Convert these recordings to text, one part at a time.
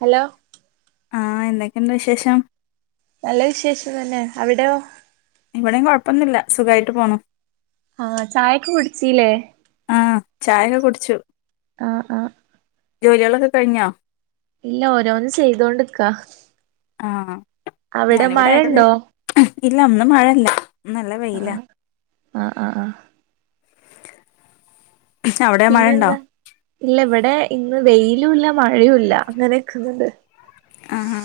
Hello? ആഹ് എന്തെക്കെണ്ട് വിശേഷം? നല്ല വിശേഷം തന്നെ അവിടെയോ? ഇവിടേം കൊഴപ്പൊന്നുല്ല സുഖയിട്ട് പോണൂ. ആഹ് ചായക്കെ കുടിച്ചീല്ലേ? ആ ചായൊക്കെ കുടിച്ചു. ആ ആഹ് ജോലിയേളൊക്കെ കഴിഞ്ഞോ? ഇല്ല ഓരോന്ന് ചെയ്തോണ്ട്ക്കാ. ആഹ്. അവിടെ ഞാനിവിടായ്രിന്നിൽ. മഴണ്ടോ ഇല്ലാ ഇന്ന് മഴല്ല. നല്ല വെയ്ലാ. ആ ആ ആഹ്. അവിടെ മഴയുണ്ടോ പിന്നെന്താ. ഇല്ല ഇവിടെ ഇന്ന് വെയിലൂല്ല മഴയൂല്ല അങ്ങനെക്കുന്നുണ്ട്. അഹാ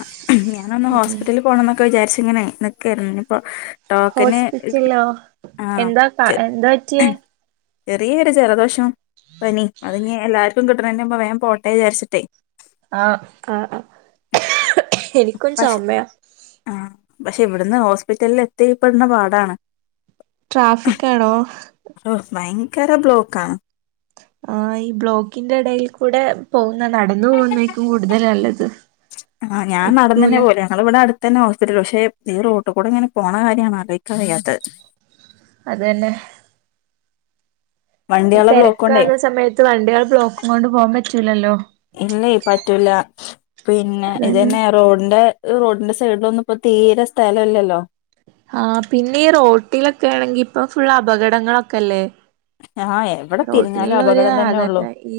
ഞാനൊന്ന് ഉം ഹോസ്പിറ്റല് പോണംന്നൊക്കെ വിചാരിച്ചിങ്ങനെ നിക്കായിരുന്നു. ഇനിപ്പോ ടോക്കന് ഇട് ഹോസ്പിറ്റലിലോ ആഹ് എന്താ കാ ച്ചെ എന്താ പറ്റിയേ ചെറീയൊരു ജലദോഷം പനി അതിഞ്ഞി എല്ലാ ർക്കും കിട്ട്ണീന്റെമുമ്പേ വേം പോട്ടെ വിചാരിച്ച്ട്ടേ ആഹ്, ആ ആ ഇൻക്കൊരു പക്ഷെ ചൊമയാ. ആഹ്, പക്ഷെ ഇവിട്ന്ന് ഹോസ്പിറ്റലിൽ എത്തിപ്പെട്ണ പാടാണ്. ട്രാഫിക്കാണോ? ഓഹ് ഭയങ്കരം ബ്ലോക്കാണ്. ആഹ് ഈ ബ്ലോക്കിന്റെ എടയിൽ കൂടെ പോകുന്നേ നടന്നു പോകുന്നേക്കും കൂടുതല് നല്ലത് എത്തൂല ഞങ്ങളവിടെ അടുത്തന്നെ ഹോസ്പിറ്റല്. പക്ഷേ ഈ റോട്ട് കൂടെ ഇങ്ങനെ പോണ കാര്യാണ് ആലോയ്ക്കാൻ വയ്യാത്തത്. അതെല്ലേ ഈ വണ്ടിയാളെ ബ്ലോക്കോണ്ടേ തെരക്കാവ്ന്ന സമയത്ത് വണ്ടിയേളെ ബ്ലോക്കും കൊണ്ട് പോകാൻ പറ്റൂലല്ലോ? ഇല്ലേയ് പറ്റൂല. പിന്നെ ഇത് അതന്നെ തന്നെ റോഡിന്റെ ഈ റോഡിന്റെ സൈഡിലൊന്നും ഇപ്പ തീരെ സ്ഥലം ഇല്ലല്ലോ? ആ പിന്നെ ഈ റോട്ടിലൊക്കെ ആണെങ്കി ഇപ്പൊ ഫുൾ അപകടങ്ങളൊക്കെല്ലേ? ആഹ് എവിടെ തിരിഞ്ഞാലും റോട്ടില്ള്ള ഒരു അപകടം തന്നെ ഉള്ളൂ ആതന്നെ ഈ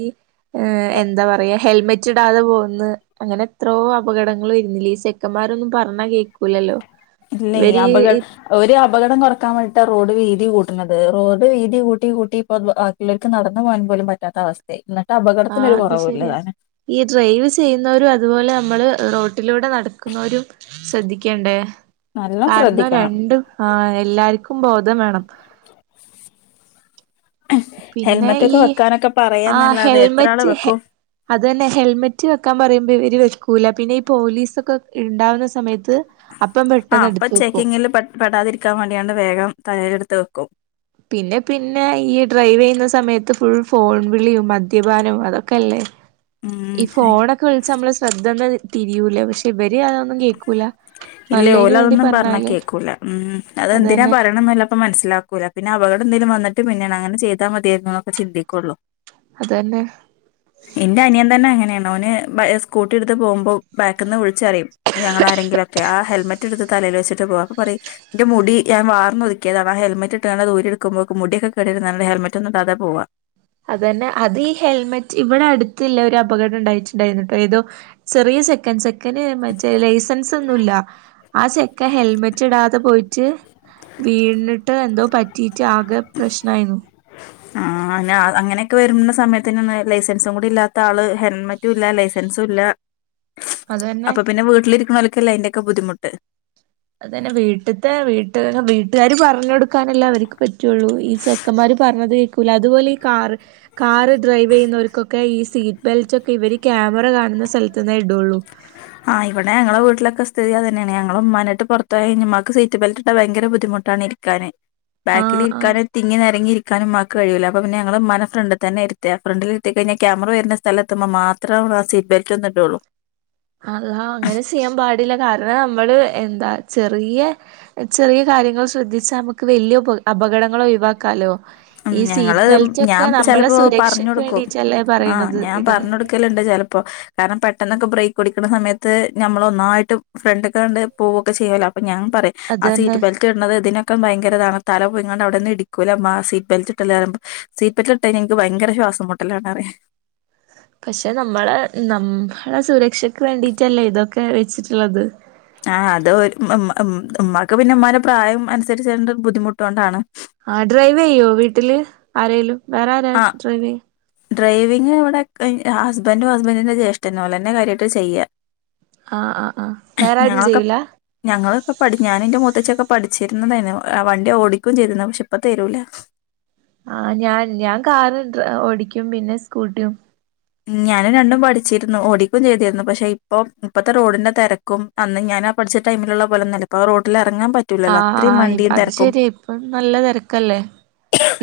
ഏഹ് എന്താ പറയാ ഹെൽമെറ്റ് ഇടാതെ പോകുന്ന് അങ്ങനെ എത്രോ അപകടങ്ങള് വരുന്നില്ലേ ഈ സെ ചെക്കമ്മാരൊന്നും പറഞ്ഞാ കേൾക്കൂലല്ലോ? ഇവര് ഈ ഓര് അപകടം കൊറക്കാൻ വേണ്ടിട്ടാ റോഡ് വീതി കൂട്ട്ണത്. റോഡ് വീതി കൂട്ടി കൂട്ടി ഇപ്പോ ആഹ് പിള്ളേർക്ക് നടന്നു പോകൻ പോലും പറ്റാത്ത അവസ്ഥയി. ഇന്നിട്ട് ആഹ് അപകടത്തിനൊരു അത് കൊറവൂല്ല ശരിയാ താനും. ഈ ഡ്രൈവ് ചെയ്യുന്നവരും അതുപോലെ നമ്മള് റോട്ടിലൂടെ നടക്കുന്നവരും ശ്രദ്ധിക്കേണ്ടേ? നല്ലോം കാര്ണം ശ്രദ്ധിക്കണം രണ്ടും ആഹ് എല്ലാര്ക്കും ബോധം വേണം. പിന്നെ ഹെൽമെറ്റ് ഒക്കെ ഈ വെക്കാനൊക്കെ ആഹ് പറയാന്നല്ലാതെ എത്ര ആള് ഹെൽമെറ്റ് ഹെ വെക്കും അതെന്നെ ഹെൽമെറ്റ് വെക്കാ പറയുമ്പൊ ഇവര് വെക്കൂല പിന്നെ ഈ പോലീസൊക്ക ഇണ്ടാവ്ന്ന സമയത്ത് അപ്പം പെട്ടന്ന് എടുത്ത് വെക്കും. പെടാതിരിക്കാ വാണ്ടിങ്ങാണ്ട് വേഗം തലേലെട്ത്ത് വെക്കും. പിന്നെ പിന്നെ ഈ ഡ്രൈവ്യ്യുന്ന സമയത്ത് ഫുൾ ഫോൺ വിളിയും മദ്യപാനവും അതൊക്കല്ലേ? ഉം ഈ ഹൈ. ഫോണൊക്ക വിളിച്ചാ നമ്മളെ ശ്രദ്ധന്നെ തിരിയൂല? പക്ഷെ ഇവര് അതൊന്നും കേക്കൂ ഇല്ലേ ഓല അതൊന്നും പറ്ഞ്ഞാ കേക്കൂല ഉം അതെന്തിന അതന്നെ പറയ്ണംന്ന്ല്ലപ്പം മൻസ്സിലാക്കൂല പിന്ന അപകട എന്തേലും വന്ന്ട്ട് പിന്നെ അങ്ങനെ ചെയ്താ മതിയെർന്നു ന്നൊക്ക ചിന്തിക്കൊള്ളു അതെന്നെ ഇന്റെ അനിയം തന്നെ അങ്ങനേണ് ഓന് ബ സ്കൂട്ടി ഇട്ത്ത് പോവുമ്പൊ ബാക്കിന്ന് വിളിച്ചറിയും ഞങ്ങളാരെങ്കിലൊ ക്കെ ആഹ് ഹെൽമറ്റ്ടുത്ത് തലേല് വച്ചിട്ട് പോവ അപ്പൊ പറയും ഇന്റ മുടി ഞാൻ വാർന്നൊതിക്ക്യേതാണ് ആഹ് ഹെൽമെറ്റ്ട്ടാണ് ഊരി ഇട്ക്കുമ്പോക് മുടിക്കെ കേടെരും ന്നർഞ്ട്ട് ഹെൽമെറ്റൊന്നും ഇടാതെ പോവ അതെന്നെ അത് ഈ ഹെൽമറ്റ് ഇവ്ടെ അടുത്തില്ല ഒരു അപകടം ഇണ്ടായ്റ്റ് ഇണ്ടായ്ന്ന്ട്ടൊ ഏതോ ചെറിയ ചെക്കൻസ ചെക്കന് മറ്റെ ലൈസൻസൊന്നുല്ല ആഹ് ചെക്ക ഹെൽമെറ്റ്ടാതെ പോയിട്ട് വീണിട്ട് എന്തോ പറ്റീറ്റ് ആകെ പ്രശ്നായിന്നു ആഹ് അ അങ്ങനെക്കെ വരുന്ന സമയത്തെന്നെ ലൈസൻസും കുടി ഇല്ലാത്ത ആള് ഹെൽമെറ്റു ഇല്ല ലൈസൻസൂല്ല അതന്നെ അപ്പൊ പിന്നെ വീട്ടിലിരിക്ക്ണോൽക്കല്ലെ അയിന്റെ ക്ക ബുദിമുട്ട് അതെന്നെ വീട്ട്ത്തെ വീട്ട് വീട്ടുകാര് പർഞ്ഞൊട്ക്കാനല്ലെ അവർക്ക് പറ്റൊള്ളു ഈ ചെ ക്കന്മാര് പറഞ്ഞത് കേൾക്കൂല അതുപോലെ ഈ കാറ് കാറ് ഡ്രൈവ് ചെയ്യുന്നവർക്കൊക്കെ ഈ സീറ്റ് ബെൽറ്റക്കെ ഇവര് ക്യാമറ കാണുന്ന സ്ഥലത് ന്നെ ഇടുള്ളൂ ആഹ് ഇവിടെ ഞങ്ങള വീട്ടിലൊക്കെ സ്ഥിതി അതെന്നെയാണ് ഞങ്ങള് ഉമാനയ്ട്ട പൊർത്തായിയ്ഞ്ഞമക്ക് സീറ്റ് ബെൽറ്റ്ട്ട ഭയങ്ക ബുദ്ധിമുട്ടാണ് ക്കാനെ ബാാക്കിലി ആഹ് ആഹ് ഇര്ക്കാനെ തിങ്ങിനേരങ്ങി ഇരിക്കാനും മ്മാക്ക് കഴൂല്ല അപ്പ പിന്ന ഞങ്ങള് മ്മാനെ ഫ്രണ്ട്തന്നെ ഇര്ത ഫ്രണ്ടില്ര്ത്തി കഴിഞ്ഞാ ക്യാമറ വര്ണ സ്ഥലത്തുമ്പ മാത്രേ ആഹ് സീറ്റ് ബെൽറ്റ് ഒന്ന് ഇടോള്ളൂ അല്ലാ അങ്ങനെ ചെയ്യാൻ പാടില്ല കാരണം നമ്മള് എന്താ ചെറിയ ചെറിയ കാര്യങ്ങൾ ശ്രദ്ധിച്ചാ നമുക്ക് വല്യ പ അപകടങ്ങളോ ഒഴിവാക്കാലോ ഉം ഈ ഞങ്ങള് സീറ്റ് ഞാൻ ബെൽറ്റക്കെ നമ്മള ചെലപ്പോ പറഞ്ഞ് സുരക്ഷയ്ക്ക് വേണ്ടീട്ടല്ലേ പറയണത് ഇടന്ന് ക്കല്ണ്ട് ചെലപ്പോ കാരണം പെട്ടെന്നൊക്കെ ബ്രേക്ക് ടിക്കുന്ന സമയത്ത് നമ്മള ഒന്നായിട്ടും ഫ്രണ്ട്ക്കെണ്ട് പോകുക്കെ ചെയ്യല്ലോ അപ്പ ഞാൻപറയും അത് ആഹ് തന്നെ സീറ്റ് ബെൽറ്റ് ഇട്ണത് ഇതിനൊക്കെ ഭയങ്കരതാണ് തല പോയിങാണ്ട് അവിടെന്ന് ഇടിക്കൂല മ്മാ സീ ബൽട്ടല്ലേ്പ സീറ്റി ബെലിട്ടയ്ഞ എനിക്ക് ഭയര ശ്വാസം മുട്ടല്ലാണറീ പക്ഷെ നമ്മളെ നമ്മള സുരക്ഷക്ക് വേണ്ടിട്ടല്ലേ ഇതൊക്കെ വെച്ചിട്ടുള്ളത് ആഹ് അത് ഉ ഉ ഉമ്മാക്ക് പിന്നെ ഉമ്മാടെ പ്രായം അനുസരിച്ച് ബുദ്ധിമുട്ടൊണ്ടാണ് ആഹ് ഡ്രൈവ് ചെയ്യോ വീട്ടില് ആരേലും വേറെ ആരാ ആഹ് ഡ്രൈവിംഗ് ഡ്രൈവിങ് ഇവിടെ ഹസ്ബൻഡും ഹസ്ബൻറിന്റെ ജ്യേഷ്ഠന്ന പോല്ലെന്നെ കാര്യയിട്ട് ചെയ്യാ ആഹ് ആഹ് ആഹ് വേറാരും ഞങ്ങളൊക്കെ ചെയ്യൂല ഞങ്ങളൊക്കെ പട് ഞാനും ന്റെ മൂത്തച്ചൊക്കെ പഠിച്ചിരുന്നതേനു വണ്ടി ഓടിക്കും ചെയ്തിര്ന്ന് പക്ഷെ ഇപ്പ തരൂല ആഹ് ഞാൻ ഞാൻ കാറ് ഓടിക്കും പിന്നെ സ്കൂട്ടിയും ഞാനും രണ്ടും പഠിച്ചിരുന്നു ഓടിക്കും ചെയ്തിരുന്നു പക്ഷെ ഇപ്പ ഇപ്പത്തെ റോഡിന്റെ തിരക്കും അന്ന് ഞാൻ പഠിച്ച ടൈമിലുള്ള പോലന്നല്ലപ്പൊ റോഡില ഇറങ്ങാൻ പ ആഹ് ആഹ് അത് ശെരിയാ ഇപ്പൊ നല്ല തിരക്കല്ലേ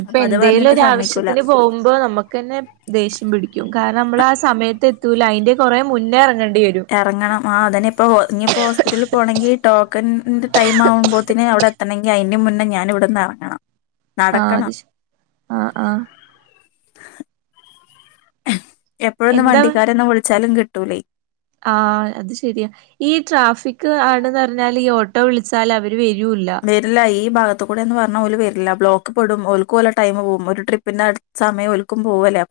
ഇപ്പ അപ്പൊ അത് എന്തേലും പറഞ്ഞിട്ട് ഒരു സമ്മതിക്കൂല ആവശ്യത്തിന് പോകുമ്പോ നമുക്ക്ന്നെ ദേഷ്യം പിടിക്കും കാരണം നമ്മൾ ആ സമയത്ത് എത്തൂല അതിന്റെ കൊറെ മുന്നേ ഇറങ്ങേണ്ടി വരും ഇറങ്ങണം ആഹ് അതന്നെ ഇപ്പോ ഇനിപ്പോ ഹോസ്പിറ്റലിൽ പോണെങ്കിൽ ടോക്കണൻന്റെ ടൈം ആവുമ്പോത്തേന് അവിടെ ത്തണമെങ്കി അയ്ന്റെ മുന്നെ ഞാന് ഇവിടന്ന് ഏർങ്ങണം ആഹ് അത് ഷ് ആഹ് ആഹ് എപ്പോഴൊന്ന് എന്താ വണ്ടിക്കാരന്ന വിളിച്ചാലും കിട്ടൂലേ ആഹ് അത് ശരിയാ ഈ ട്രാഫിക് ആണ്ന്ന് പറഞ്ഞാൽ ഈ ഓട്ടോ വിളിച്ചാൽ അവര് വരൂല്ല വരില്ല ഈ ഭാഗത് കൂടെ ന്ന് പറഞ്ഞാൽഓല് വരില്ല ബ്ലോക്ക് പടും ഓൽക്ക് ഓലെ ടൈം പോവും ഒരു ട്രിപ്പിന്റെട് സമയം ഓൽക്കും പോവല്ലേ അ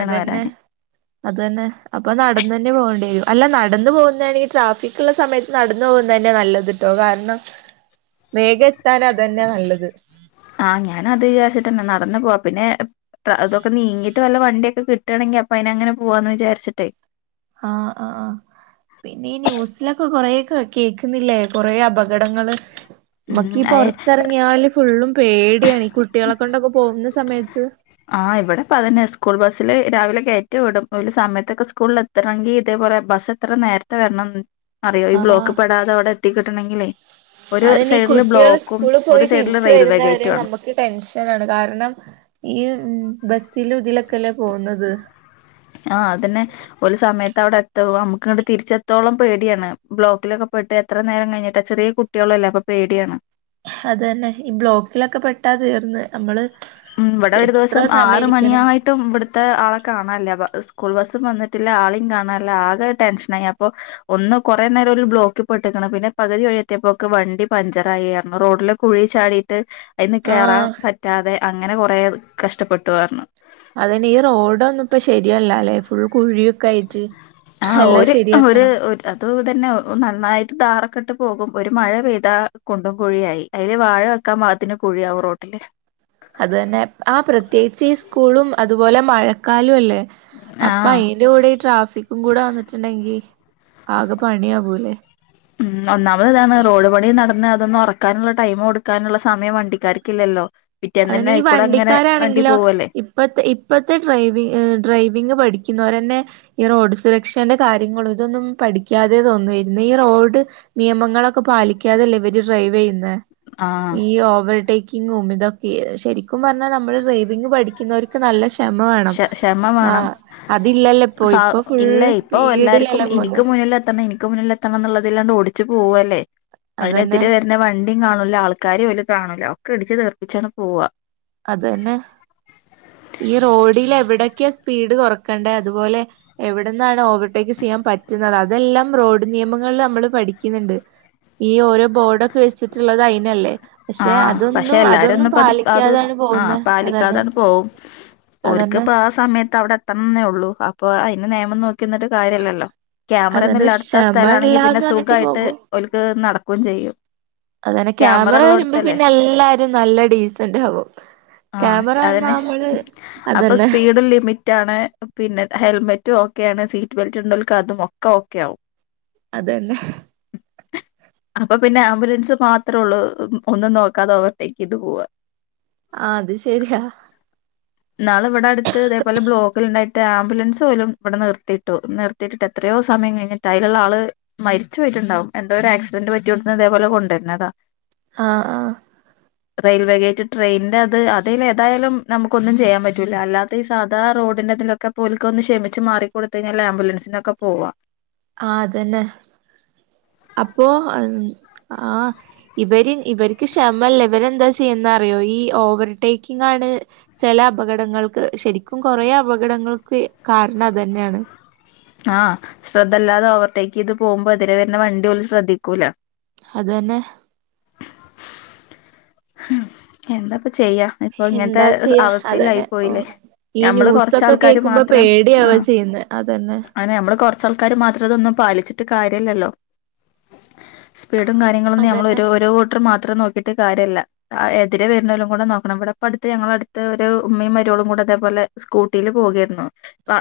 അതന്നെ [inaudible] അതന്നെ അപ്പൊ നടന്നന്നെ പോകേണ്ടി വരും അല്ല നടന്ന് പോകുന്നതാണെങ്കിൽ ട്രാഫിക്കൊള്ള സമയ ലടന്ന് പോകുന്നന്നെ നല്ലതൂട്ടോ കാരണം വേഗ എത്താൻ അതന്നെ നല്ലത് ആഹ് ഞാനത് വിചാരിച്ചിട്ടന്നെ നടന്നു പോവാ പിന്നെ അതൊക്കെ നീങ്ങി ട്ട് വല്ല വണ്ടിയൊക്കെ കിട്ടാണെങ്കി അപ്പൊ അയ്നങ്ങനെ പോവാന്ന് വിചാരിച്ചിട്ടേ ആഹ് ആഹ് ആഹ് പിന്നെ ഈ ന്യൂസിലൊക്കെ കൊറെക്കെ കേക്കുന്നില്ലേ കൊറേ അപകടങ്ങള് ഉം നമ്മക്കീ അയ് പൊറത്തിറങ്ങിയാല് ഫുള്ളും പേടിയാണ് ഈ കുട്ടികളെ കൊണ്ടൊക്കെ പോവുന്ന സമയത്ത് ആഹ് ഇവടെപ്പ അതന്നെ സ്കൂൾ ബസ്സില് രാവിലെ കേറ്റി വിടും ഓലു സമയത്തൊക്കെ സ്കൂളിലെ തെണങ്കി ഇതേപോലെ ബസ് എത്ര നേരത്തെ വരണം അറിയോ ഈ ബ്ലോക്കി പെടാതെ അവടെ എത്തി കിട്ടണെങ്കിലേ അതിനി കുട്ടികൾ സ്കൂളി ഒരു പോയ് സൈഡില് തിരിച്ചു റെയിൽവേ വരുന്നവരെ ഗേറ്റും ആണ് നമ്മ- ക്ക് ടെൻഷനാണ് കാരണം ഈ ഉ ബസിലും ഇതിലൊക്കെല്ലേ പോകുന്നത് ആഹ് അതന്നെ ഒലു സമയത്ത് അവടെ എത്തോ അമക്കങ്ങിട്ട് തിരിച്ചെത്തോളം പേടിയാണ് ബ്ലോക്കിലൊക്കെ പെട്ട് എത്ര നേരം കഴിഞ്ഞിട്ടാ ചെറിയ കു- കുട്ടിയോള്ളല്ല അപ്പോ പേടിയാണ് അത് അന്നെ ഈ ബ്ലോക്കിലൊക്കെ പെട്ടാ തീർന്ന് നമ്മള് ഉം ഇവടെ ഒരു എത്ര ദിവസം സമയം ആറ് ഇരിക്കണം മണിയായ്- ട്ടും ഇവിടുത്തെ ആളെ കാണാനില്ല പ സ്കൂൾ ബസ്സും വന്നിട്ടില്ല ആളെയും കാണാനില്ല ആകെ ടെൻഷനായി അപ്പോ ഒന്ന് കൊറെ നേരം ബ്ലോക്കിൽ പെട്ടിക്കണ് പിന്നെ പകുതി വഴിയെത്തിപ്പോക്ക് വണ്ടി പഞ്ചറായി റന്നു റോഡില് കുഴി ചാടിട്ട് അയ്ന്ന് കേറാൻ ആഹ് പറ്റാതെ അങ്ങനെ കുറേ കഷ്ടപ്പെട്ടു പറഞ്ഞു അതെന്നെ ഈ റോഡൊന്നും ഇപ്പ ശെരിയല്ലാല്ലേ ഫുൾ കുഴി- യൊക്കായിട്ട് എല്ലാം ശെരിയാക്കണം അതു ഇതന്നെ നന്നായിട്ട് ഡാറൊക്കിട്ട് പോകും ഒരു മഴ പെയ്താ കൊണ്ടും കുഴിയായ് അയില് വാഴ വെക്കാൻ പാകത്തിന് കുഴിയാവും റോട്ടില്ല് അത് തന്നെ ആഹ പ്രത്യേകിച്ച് ഈ സ്കൂളും അതുപോലെ മഴക്കാലം അല്ലേ അപ്പ ആഹ് അതിന്റെ കൂടെ ട്രാഫിക്കും കൂടെ വന്നിട്ടുണ്ടെങ്കി ആകെ പണിയാവൂലെ ഉം ഒന്നാമതിതാണ് റോഡ് പണിയൊന്നും നട- ന്നതൊന്നു ഒറക്കാനുള്ള ടൈമ് കൊടുക്കാനുള്ള സമയം വണ്ടിക്കാർക്കില്ലല്ലോ പിറ്റേന്ന് തന്നെ അയിക്കൂടെ അങ്ങനെ വണ്ടി പോവല്ലേ ഇപ്പോത്തെ ഇപ്പത്തെ ഡ്രൈവി ഡ്രൈവിംഗ് പഠിക്കുന്നോരന്നെ ഈ റോഡ് സുരക്ഷേന്റെ കാര്യങ്ങൾ ഇതൊന്നും പഠിക്കാതെ തോന്ന് വെരുന്നേ ഈ റോഡ് നിയമങ്ങളൊക്കെ പാലിക്കാതല്ലേ ഇവര് ഡ്രൈവെയ്യുന്നേ ആഹ് ഈ ഓവൽടേക്കിങ്ങും ഇതൊക്കെയേ ശെരിക്കും പറഞ്ഞാ നമ്മള് ഡ്രൈവിംഗ് പഠിക്കുന്നോര്- ന്നല്ല ക്ഷെമ ക്ഷ വേണം ക്ഷമ വേണം ആഹാ അതില്ലല്ലോയിപ്പോ സ ഇപ്പോ ഇല്ല ഫുള്ള്- ഇപ്പൊ എല്ലാർക്കും സ്പീഡിലല്ലേ ഇനിക്ക് പോന്നെ മുന്നിലെത്തണം എനി- ക്ക് മുന്നിലെത്തണം എന്നുള്ളതില്ലാണ്ട് ഓടിച്ചു പോവുവല്ലേ അതന്നെ അയിനെതിരെ വെരുന്ന വ- ണ്ടി കാണൂല ആൾക്കാരെയോലും കാണൂല്ല ഒക്കെ ഇടിച്ച് തെർപ്പിച്ചാണ് പോവാ അത് അന്നെ ഈ റോഡിലെവടൊക്കെയാ സ്പീഡ് കൊറക്കണ്ടേ അതുപോലെ എവടന്നാണ് ഓവർടേക്ക് ചെയ്യാൻ പറ്റുന്നത് അതെല്ലാം റോഡ് നിയമങ്ങളില് നമ്മള് പഠിക്കുന്നുണ്ട് ഈ ഓരോ ബോർഡൊക്കെ വെച്ചിട്ടൊള്ളത് അയിനല്ലേ പക്ഷെ ആഹ പക്ഷെ അതൊന്നും എല്ലാരും അതൊന്നും ഒന്നും ഇപ്പോ അത് അത് പാലിക്കാതാണ് ആഹ പോകുന്നെ അതന്നെ പാലിക്കാതാണ് പോവും അതന്നെ ഒർക്കിപ്പ ആഹ സമയത്ത് അവടെ എത്തണംന്നേ ഒള്ളൂ അപ്പൊ അയിന് നെയമം നോക്കിനിന്നിട്ട് കാര്യല്ലല്ലോ ക്യാമറൊന്നും അതന്നെ ഇല്ലാടുത്ത ക്ഷമ സ്ഥലം ആണെങ്കി പിന്നെ ഇല്ലാന്ന് പറഞ്ഞിട്ട് സുഖായിട്ട് പോകും ഓല്ക്ക് നടക്കുവേമ് ചെയ്യും അതന്നെ ക്യാമറ വരുമ്പോ പിന്നെ എല്ലാരും നല്ല ഡീസന്റ് ആവും ആഹ് ക്യാമറ വന്നാ അതന്നെ അമ്മള് അപ്പൊ അതന്നെ സ്പീഡും ലിമിറ്റാണ് പിന്നെ ഹെൽമെറ്റു ഓക്കെയാണ് സീറ്റ് ബെൽറ്റ് ഉണ്ടോൽക്കതും ഒക്കെയാവും [inaudible] അതന്നെ അപ്പൊ പിന്നെ ആംബുലൻസ് മാത്രേ ഉള്ളൂ ഒന്നും നോക്കാതെ അവർത്തേക്ക് ഇ് പോവാൻ ആഹ് അത് ശെരിയാ നാള ഇവിടെ അടുത്ത് ഇതേപോലെ ബ്ലോക്കിൽ ഉണ്ടായിട്ട് ആംബുലൻസ് പോലും ഇവിടെ നിർത്തിയിട്ടു നിർ എത്തിട്ടിട്ട് എത്രയോ സമയം കഴിഞ്ഞ അതിലുള്ള ആള് മരിച്ച പോയിട്ടുണ്ടാവും എന്ത ഒരു ആക്സിഡന്റ് പറ്റിവിടുുന്ന ഇതേപോലെ കൊണ്ടുവരുന്നതാ ആഹ റെയിൽവേഗേറ്റ് ട്രെയിനിന്റെ അത് അതിൽ ഏതായാലും നമുക്ക് ഒന്നും ചെയ്യാൻ പറ്റില്ല അല്ലാത്ത ഈ സാധാ റോഡിലൊക്കെ ഒന്ന് ക്ഷമിച്ച് മാറി കൊടു കഴിഞ്ഞാൽ ആംബുലൻസി ഒക്കെ പോവും ആ അതന്നെ അപ്പൊ ഇവർക്ക് ക്ഷമല്ല ഇവരെ എന്താ ചെയ്യുന്ന അറിയോ ഈ ഓവർടേക്കിംഗണ് ചില അപകടങ്ങൾക്ക് ശരിക്കും കൊറെ അപകടങ്ങൾക്ക് കാരണം അത് തന്നെയാണ്. ആഹ് ശ്രദ്ധല്ലാതെ ഓവർടേക്ക് ചെയ്ത് പോുമ്പോ അതിനരെ വരുന്ന വണ്ടി പോലും ശ്രദ്ധിക്കൂല അതന്നെ എന്താപ്പ ചെയ്യാം ഇപ്പൊ ഇങ്ങനത്തെ എന്താ ചെയ്യാ അവസ്ഥയിലായി അതന്നെ ഓ പോയില്ലേ ഈ നമ്മള് ന്യൂസൊക്കെ കൊറച്ചാൾക്കാര് കേക്കുമ്പോ മാത്രം ആ പേടിയാവാ ചെയ്യുന്നെ അതന്നെ അങ്ങനെ നമ്മള് കൊറ കുറച്ച ആൾക്കാര്ർ മാത്രം അതൊന്നും പാലിച്ചിട്ട് കാരിയല്ലിയല്ലോ സ്പീഡും കാര്യങ്ങളൊന്നും നമ്മൾ അതന്നെ ഓരോർത്തർ മാത്രം നോക്കിയിട്ട് കാര്യമല്ല എതിരെ വരുന്നലും കൂടെ നോക്കണം ഇവിടെപ്പപ്പോ അടുത്ത് ഞങ്ങള അടുത്ത് ഒരു ഉമ്മയും മരോളും കൂടെ അതേപോലെ സ്കൂട്ടിൽ പോകായിരുന്ന്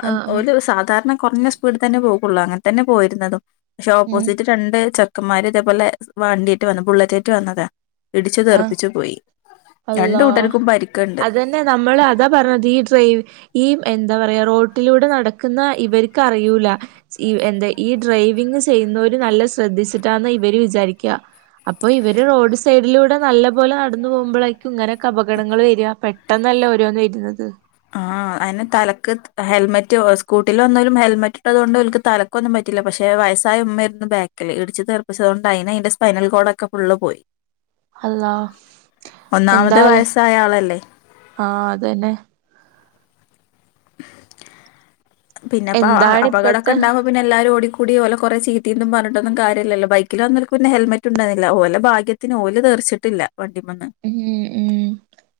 ആ ആ ഒരു സാധാരണ കുറഞ്ഞ സ്പീഡ് തന്നെ പോകുള്ളൂ അങ്ങനെ തന്നെ പോയിരുന്നതും പക്ഷെ ഉം ഓപ്പോസിറ്റ് രണ്ട് ചക്കന്മാര് ഇതേപോലെ വണ്ടിയിട്ട് വന്ന ബുള്ളറ്റായിട്ട് വന്നതാ ഇടിച്ചു ആ തെറുപ്പിച്ചു പോയി രണ്ട് കൂട്ടർക്കും പരിക്കുണ്ട്. പിന്നെ നമ്മള് അതാ പറഞ്ഞത് ഈ ഡ്രൈവിങ് ഈ എന്താ പറയാ റോട്ടിലൂടെ നടക്കുന്ന ഇവർക്ക് അറിയൂല ഈ എന്താ ഈ ഡ്രൈവിങ് ചെയ്യുന്നവര് നല്ല ശ്രദ്ധിച്ചിട്ടാന്ന് ഇവര് വിചാരിക്കുക അപ്പൊ ഇവര് റോഡ് സൈഡിലൂടെ നല്ലപോലെ നടന്നു പോകുമ്പോഴായിരിക്കും ഇങ്ങനെയൊക്കെ അപകടങ്ങൾ വരിക പെട്ടെന്നല്ല ഓരോന്ന് വരുന്നത് ആ അയിന് തലക്ക് ഹെൽമെറ്റ് സ്കൂട്ടിൽ എന്തായലും ഹെൽമെറ്റ് ഇട്ടത് കൊണ്ട്ക്ക തല [unintelligible] മരുമകൾക്കൊന്നും പറ്റില്ല. പക്ഷെ വയസ്സായ ഉമ്മരുന്നു ബാക്കിൽ ഇടിച്ച് തീർപ്പിച്ചത് കൊണ്ട് അയിന് അതിന്റെ സ്പൈനൽ കോഡൊക്കെ ഫുള് പോയി അള്ളാ ഒന്നാമത് വയസ്സായളല്ലേ ആഹ അതന്നെ പിന്നെപ്പോ എന്താണ് അപകടക്കെ ഇപ്പത്തെ ഉണ്ടാവോ പിന്നെ എല്ലാരും ഓടി കൂടി പോലെ കുറേ ചീതേനും പറഞ്ഞിട്ടന്നും കാര്യല്ല ബൈക്കിൽ വന്നന്നഹെൽമെ ഉണ്ടന്നില്ലഓലെ ഭാ [unintelligible] ഓല് തീർച്ചിട്ടില്ല വണ്ടി മന്ന് [unintelligible] ഉം ഉം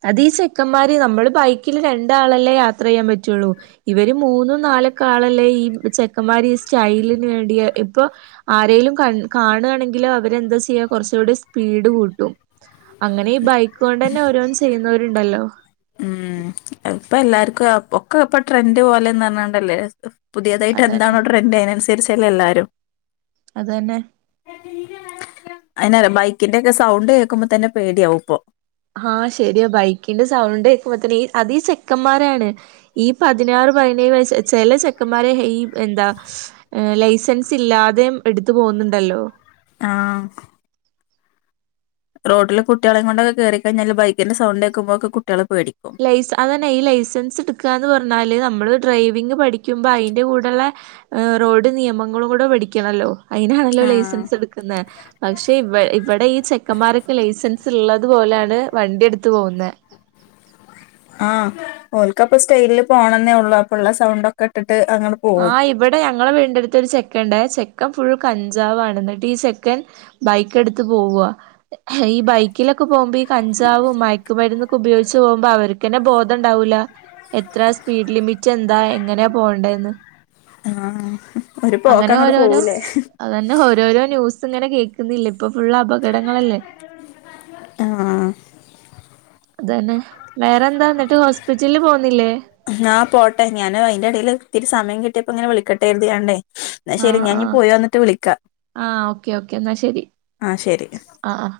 അതീ ചെക്കന്മാര് നമ്മള് ബൈക്കില് രണ്ടാളെല്ലേ യാത്ര ചെയ്യാൻ പറ്റുള്ളൂ ഇവര് മൂന്നും നാലൊക്കാളല്ലേ ഈ ചെക്കന്മാരി സ്റ്റൈലിന് വേണ്ടിയ ഇപ്പൊ ആരേലും കാണയാണെങ്കിലിൽ അവരെന്താ ചെയ്യാ കുറച്ചുകൂടി സ്പീഡ് കൂട്ടും അങ്ങനെ ഈ ബൈക്ക് കൊണ്ടന്നെ ഓരോന്നും ചെയ്യുന്നവരുണ്ടല്ലോ. ഇപ്പ എല്ലാർക്കും ഒക്കെ ഇപ്പൊ ട്രെൻഡ് പോലെന്ന് പറഞ്ഞണ്ടല്ലേ പുതിയതായിട്ട് അതന്നെ എന്താണോ ട്രെൻറ് അതിനനുസരിച്ചല്ല എല്ലാരും അതന്നെ അ ബൈക്കിന്റെ ഒക്കെ സൗണ്ട് കേൾക്കുമ്പോ തന്നെ പേടിയാവും ആഹ് ശരിയയാ ബൈക്കിന്റെ സൗണ്ടക്കുമ്പോത്തന്നെ അതീ ചെക്കന്മാരാണ് ഈ പതിനാറ് പതിനേഴ് വയ്‌സിലെ ചില ചെക്കന്മാരെ എന്താ ലൈസൻസ് ഇല്ലാതെയും എടുത്തു പോകുന്നുണ്ടല്ലോ ആഹ റോഡില് കുട്ടികളെ കൊണ്ടൊക്കെ കേറി കൈയിഞ്ഞാല് ബൈക്കിന്റെ സൗണ്ടക്കുമ്പോക്കെ കുട്ട്യള് പേടിക്കും. ലൈസ്ൻസ് അതന്നെ ഈ ലൈസൻസ് എടുക്കാന്ന് പറഞ്ഞാല് നമ്മള് ഡ്രൈവിംഗ് പഠിക്കുമ്പോ അതിന്റെ കൂടെള്ള റോഡ് നിയമങ്ങളും കൂടെ പഠിക്കണല്ലോ അതിനാണല്ലോ ആഹ് ലൈസൻസ് എടുക്കുന്നെ പക്ഷെ ഇ ഇവിടെ ഈ ചെക്കന്മാരൊക്കെ ലൈസൻസ് ഉള്ളത് പോലെയാണ് വണ്ടി എടുത്ത പോവുന്നെ ആഹ് ഓൽകപ്പൊ സ്റ്റൈലില് പോകണെന്നേ ഉള്ളൂ അപ്പ ഉള്ള സൗണ്ട് ഒക്കെ ഇട്ടിട്ട് അങ്ങട് പോവും ആഹ് ഇവിടെ ഞങ്ങളെ വീട്ന്റെഅടുത്ത് ഒരു ചെക്കൻണ്ട് ചെക്കൻ ഫുള്ള് കഞ്ചാവ് ആണ് എന്നിട്ട് ഈ ചെക്കൻ. ബൈക്ക്‌ എടുത്ത് പോവുവാ ഈ ബൈക്കിലൊക്കെ പോകുമ്പോ ഈ കഞ്ചാവും മയക്കുമരുന്നൊക്കെ ഉപയോഗിച്ച് പോകുമ്പോൾ അവർക്ക് ക്ക്‌ന്നെ ബോധം ഉണ്ടാവൂല എത്ര സ്പീഡ് ലിമിറ്റ് എന്താ എങ്ങനെയാ പോകണ്ടെന്ന്. ആഹ് ഒരു അങ്ങനെ പോക്കങ്ങട് ഓരോരോ പോവൂലേ അതന്നെ ഓരോരോ ന്യൂസ് ഇങ്ങനെ കേൾക്കുന്നില്ല ഇപ്പൊ ഫുൾ അപകടങ്ങളല്ലേ. ആഹ് അതന്നെ വേറെന്താ എന്നിട്ട് ഹോസ്പിറ്റലില് പോന്നില്ലേ? ആ പോട്ടെ ഞാന് അയിന്റെ എടയിൽ ഇത്തിരി സയമം കിട്ടിയപ്പോ ഇങ്ങനെ വിളിക്കട്ട കരുതിയണ്ടേ എന്ന ശെരി ആഹ് ഞാന് ഇനി ആഹ് പോയി വന്നിട്ട് വിളിക്കാം ആഹ് ഓക്കെ ഓക്കെ എന്നാ ശരി ആഹ് ശരി. ആഹ്